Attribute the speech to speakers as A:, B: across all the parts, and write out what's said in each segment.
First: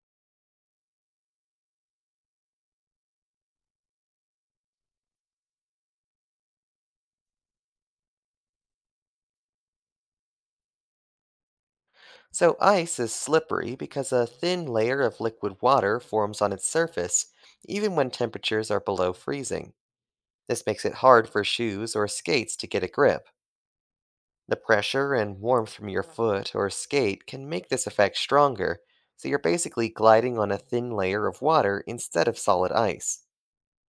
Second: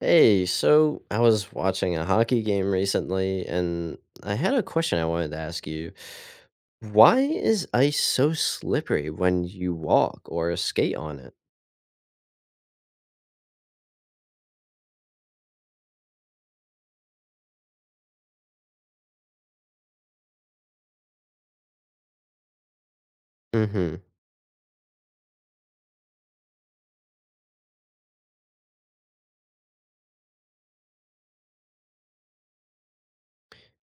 A: Hey, so I was watching a hockey game recently, and I had a question I wanted to ask you. Why is ice so slippery when you walk or skate on it?
B: So, ice is slippery because a thin layer of liquid water forms on its surface, even when temperatures are below freezing. This makes it hard for shoes or skates to get a grip.
A: Mm-hmm.
B: The pressure and warmth from your foot or skate can make this effect stronger, so you're basically gliding on a thin layer of water instead of solid ice.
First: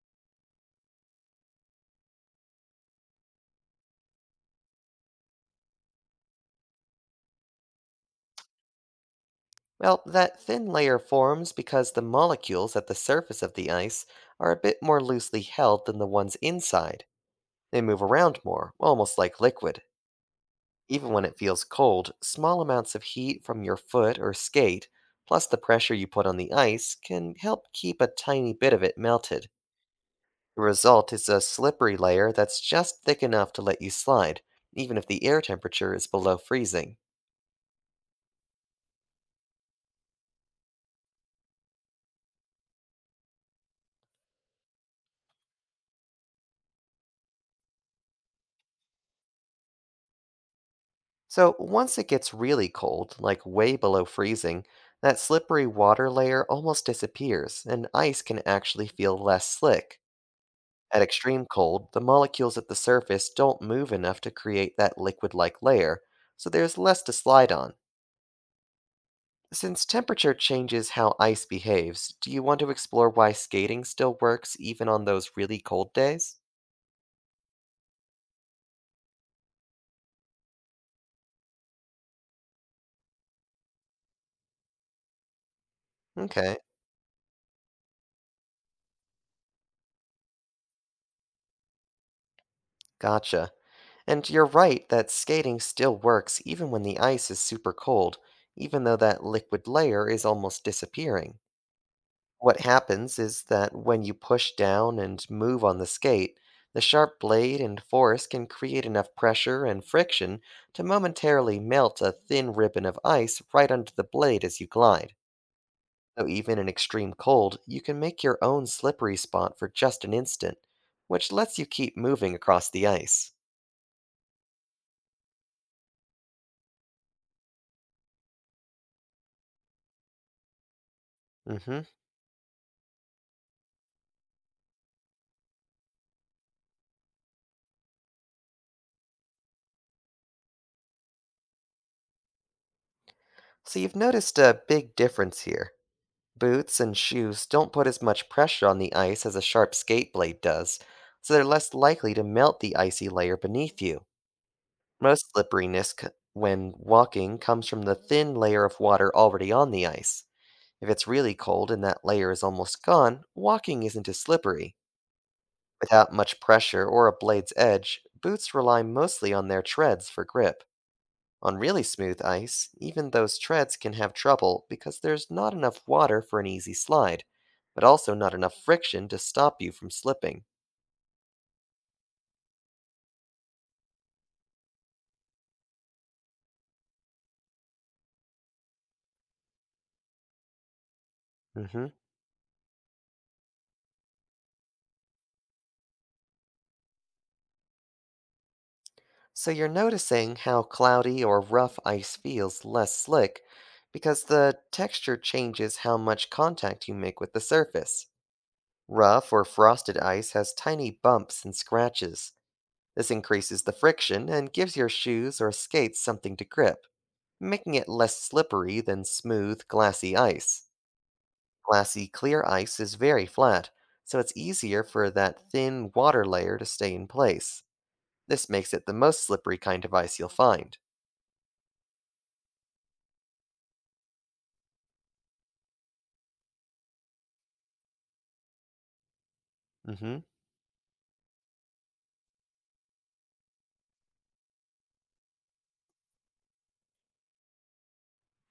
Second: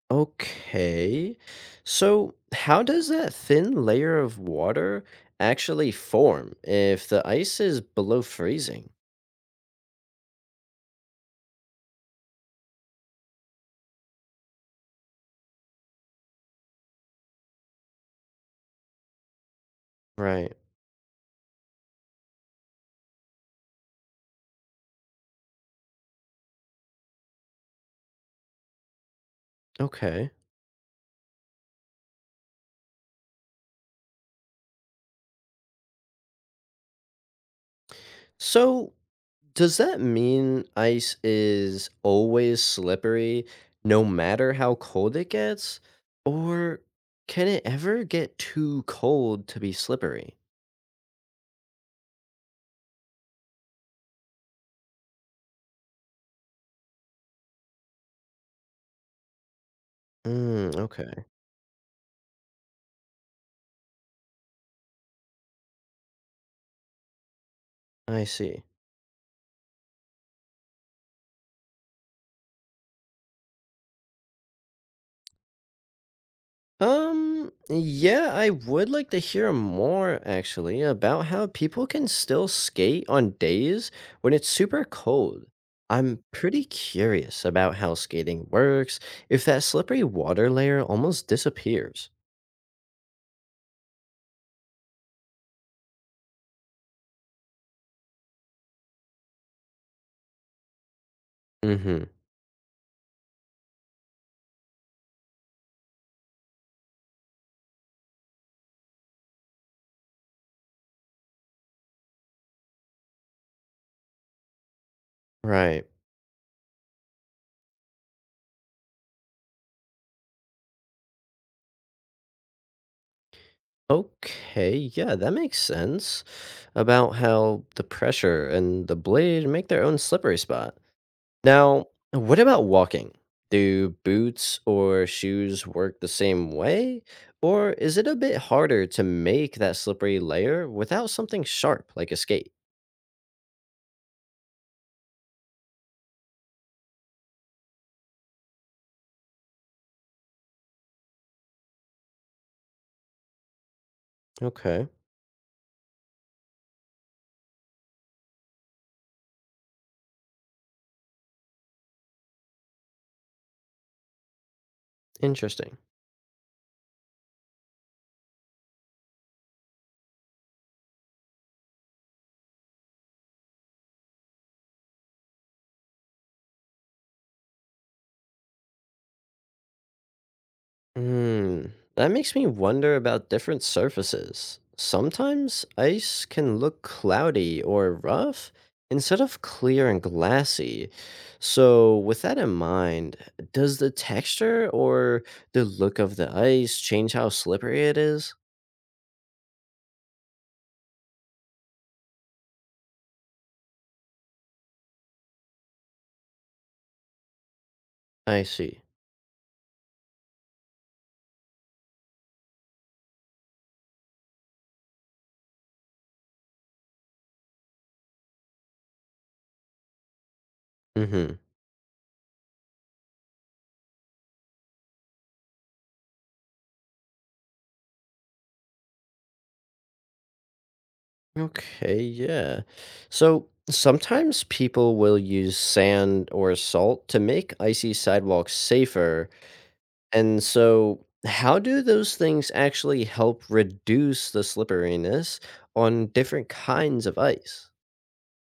A: Okay. So, how does that thin layer of water actually form if the ice is below freezing?
B: Well, that thin layer forms because the molecules at the surface of the ice are a bit more loosely held than the ones inside. They move around more, almost like liquid.
A: Right.
B: Even when it feels cold, small amounts of heat from your foot or skate, plus the pressure you put on the ice, can help keep a tiny bit of it melted.
A: Okay.
B: The result is a slippery layer that's just thick enough to let you slide, even if the air temperature is below freezing.
A: So, Does that mean ice is always slippery no matter how cold it gets? Or can it ever get too cold to be slippery?
B: So, once it gets really cold, like way below freezing, that slippery water layer almost disappears, and ice can actually feel less slick.
A: Mm,
B: At
A: okay,
B: extreme cold, the molecules at the surface don't move enough to create that liquid like layer, so there's less to slide on.
A: I see.
B: Since temperature changes how ice behaves, do you want to explore why skating still works even on those really cold days?
A: Yeah, I would like to hear more actually about how people can still skate on days when it's super cold. I'm
B: Okay,
A: pretty curious about how skating works if that slippery water layer almost disappears.
B: gotcha. And you're right that skating still works even when the ice is super cold, even though that liquid layer is almost disappearing.
A: Mm hmm.
B: What happens is that when you push down and move on the skate, the sharp blade and force can create enough pressure and friction to momentarily melt a thin ribbon of ice right under the blade as you glide.
A: Right.
B: So, even in extreme cold, you can make your own slippery spot for just an instant, which lets you keep moving across the ice.
A: Okay, yeah, that makes sense about how the pressure and the blade make their own slippery spot.
B: Hmm.
A: Now, what about walking? Do boots or shoes work the same way? Or is it a bit harder to make that slippery layer without something sharp like a skate?
B: So, you've noticed a big difference here. Boots and shoes don't put as much pressure on the ice as a sharp skate blade does, so they're less likely to melt the icy layer beneath you.
A: Okay,
B: Most when walking comes from the thin layer of water already on the ice. If it's really cold and that layer is almost gone, walking isn't as slippery.
A: interesting.
B: Without much pressure or a blade's edge, boots rely mostly on their treads for grip. On really smooth ice, even those treads can have trouble because there's not enough water for an easy slide, but also not enough friction to stop you from slipping.
A: Hmm. That makes me wonder about different surfaces. Sometimes ice can look cloudy or rough instead of clear and glassy.
B: Hmm.
A: So, with that in mind, does the texture or the look of the ice change how slippery it is?
B: So you're noticing how cloudy or rough ice feels less slick because the texture changes how much contact you make with the surface.
A: I see.
B: Rough or frosted ice has tiny bumps and scratches. This increases the friction and gives your shoes or skates something to grip, making it less slippery than smooth, glassy ice.
A: Mm-hmm.
B: Glassy, clear ice is very flat, so it's easier for that thin water layer to stay in place. This makes it the most slippery kind of ice you'll find.
A: Okay, yeah. So, sometimes people will use sand or salt to make icy sidewalks safer.
B: Hmm.
A: And so, how do those things actually help reduce the slipperiness on different kinds of ice?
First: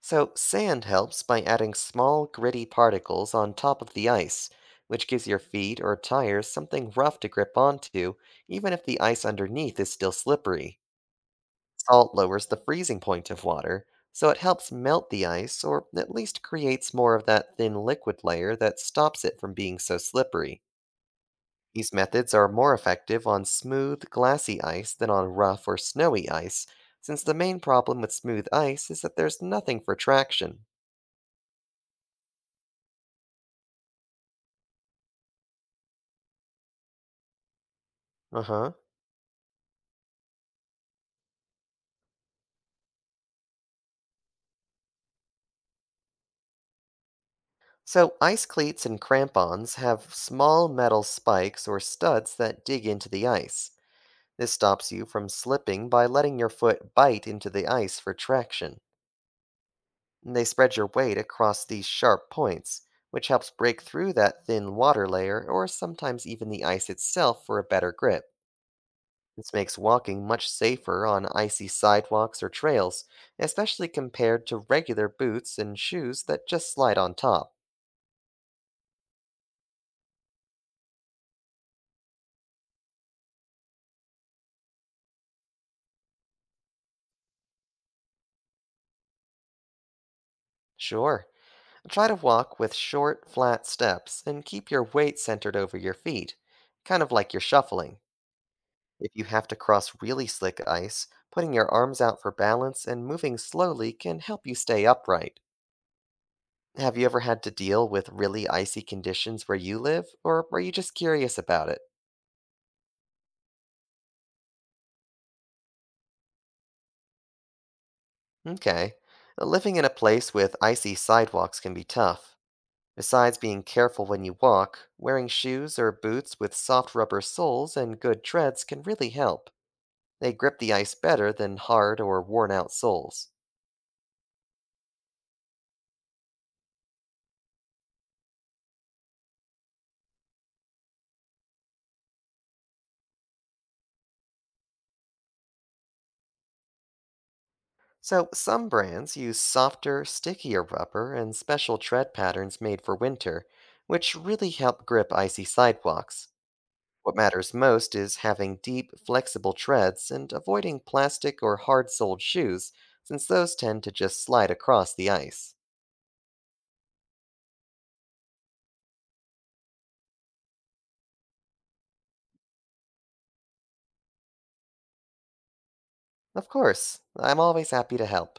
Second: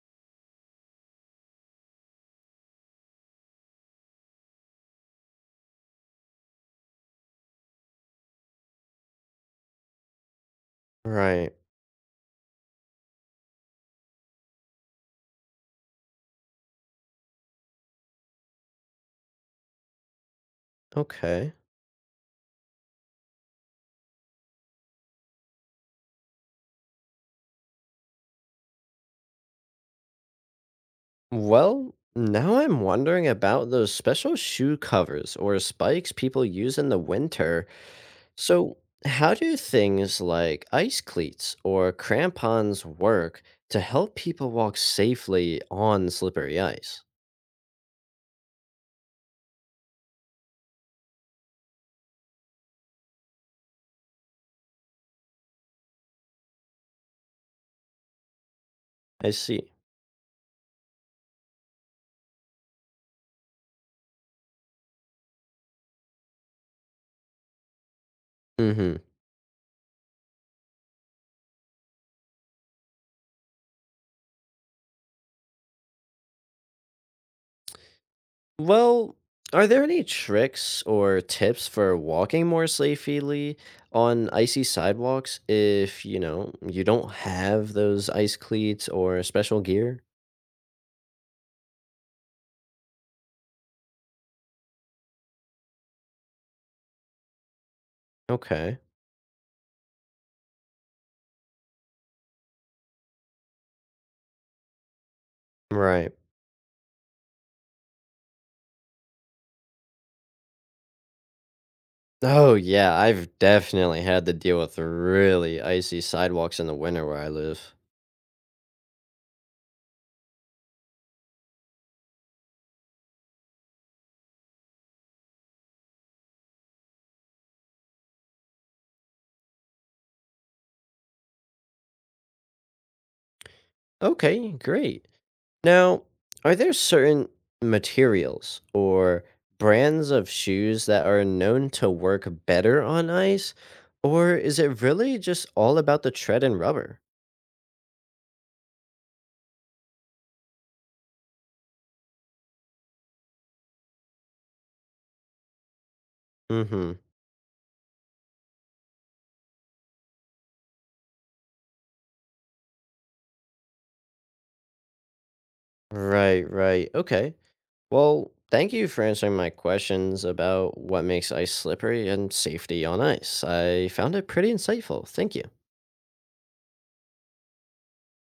B: So, sand helps by adding small, gritty particles on top of the ice, which gives your feet or tires something rough to grip onto, even if the ice underneath is still slippery.
A: Right.
B: Salt lowers the freezing point of water, so it helps melt the ice or at least creates more of that thin liquid layer that stops it from being so slippery.
A: Okay.
B: These methods are more effective on smooth, glassy ice than on rough or snowy ice, since the main problem with smooth ice is that there's nothing for traction.
A: Well, now I'm wondering about those special shoe covers or spikes people use in the winter.
B: Uh huh.
A: So, how do things like ice cleats or crampons work to help people walk safely on slippery ice?
B: So, ice cleats and crampons have small metal spikes or studs that dig into the ice. This stops you from slipping by letting your foot bite into the ice for traction.
A: I see.
B: And they spread your weight across these sharp points, which helps break through that thin water layer or sometimes even the ice itself for a better grip.
A: Mhm.
B: This makes walking much safer on icy sidewalks or trails, especially compared to regular boots and shoes that just slide on top.
A: Well, are there any tricks or tips for walking more safely on icy sidewalks if, you don't have those ice cleats or special gear?
B: Sure, try to walk with short, flat steps and keep your weight centered over your feet, kind of like you're shuffling.
A: Okay.
B: If you have to cross really slick ice, putting your arms out for balance and moving slowly can help you stay upright.
A: Right.
B: Have you ever had to deal with really icy conditions where you live, or are you just curious about it?
A: Oh, yeah, I've definitely had to deal with really icy sidewalks in the winter where I live.
B: Okay. Living in a place with icy sidewalks can be tough. Besides being careful when you walk, wearing shoes or boots with soft rubber soles and good treads can really help. They grip the ice better than hard or worn out soles.
A: Okay, great. Now, are there certain materials or brands of shoes that are known to work better on ice? Or is it really just all about the tread and rubber?
B: So, some brands use softer, stickier rubber and special tread patterns made for winter, which really help grip icy sidewalks.
A: Mm-hmm.
B: What matters most is having deep, flexible treads and avoiding plastic or hard soled shoes, since those tend to just slide across the ice.
A: Right, right. Okay. Well, thank you for answering my questions about what makes ice slippery and safety on ice. I found it pretty insightful. Thank you.
B: Of course, I'm always happy to help.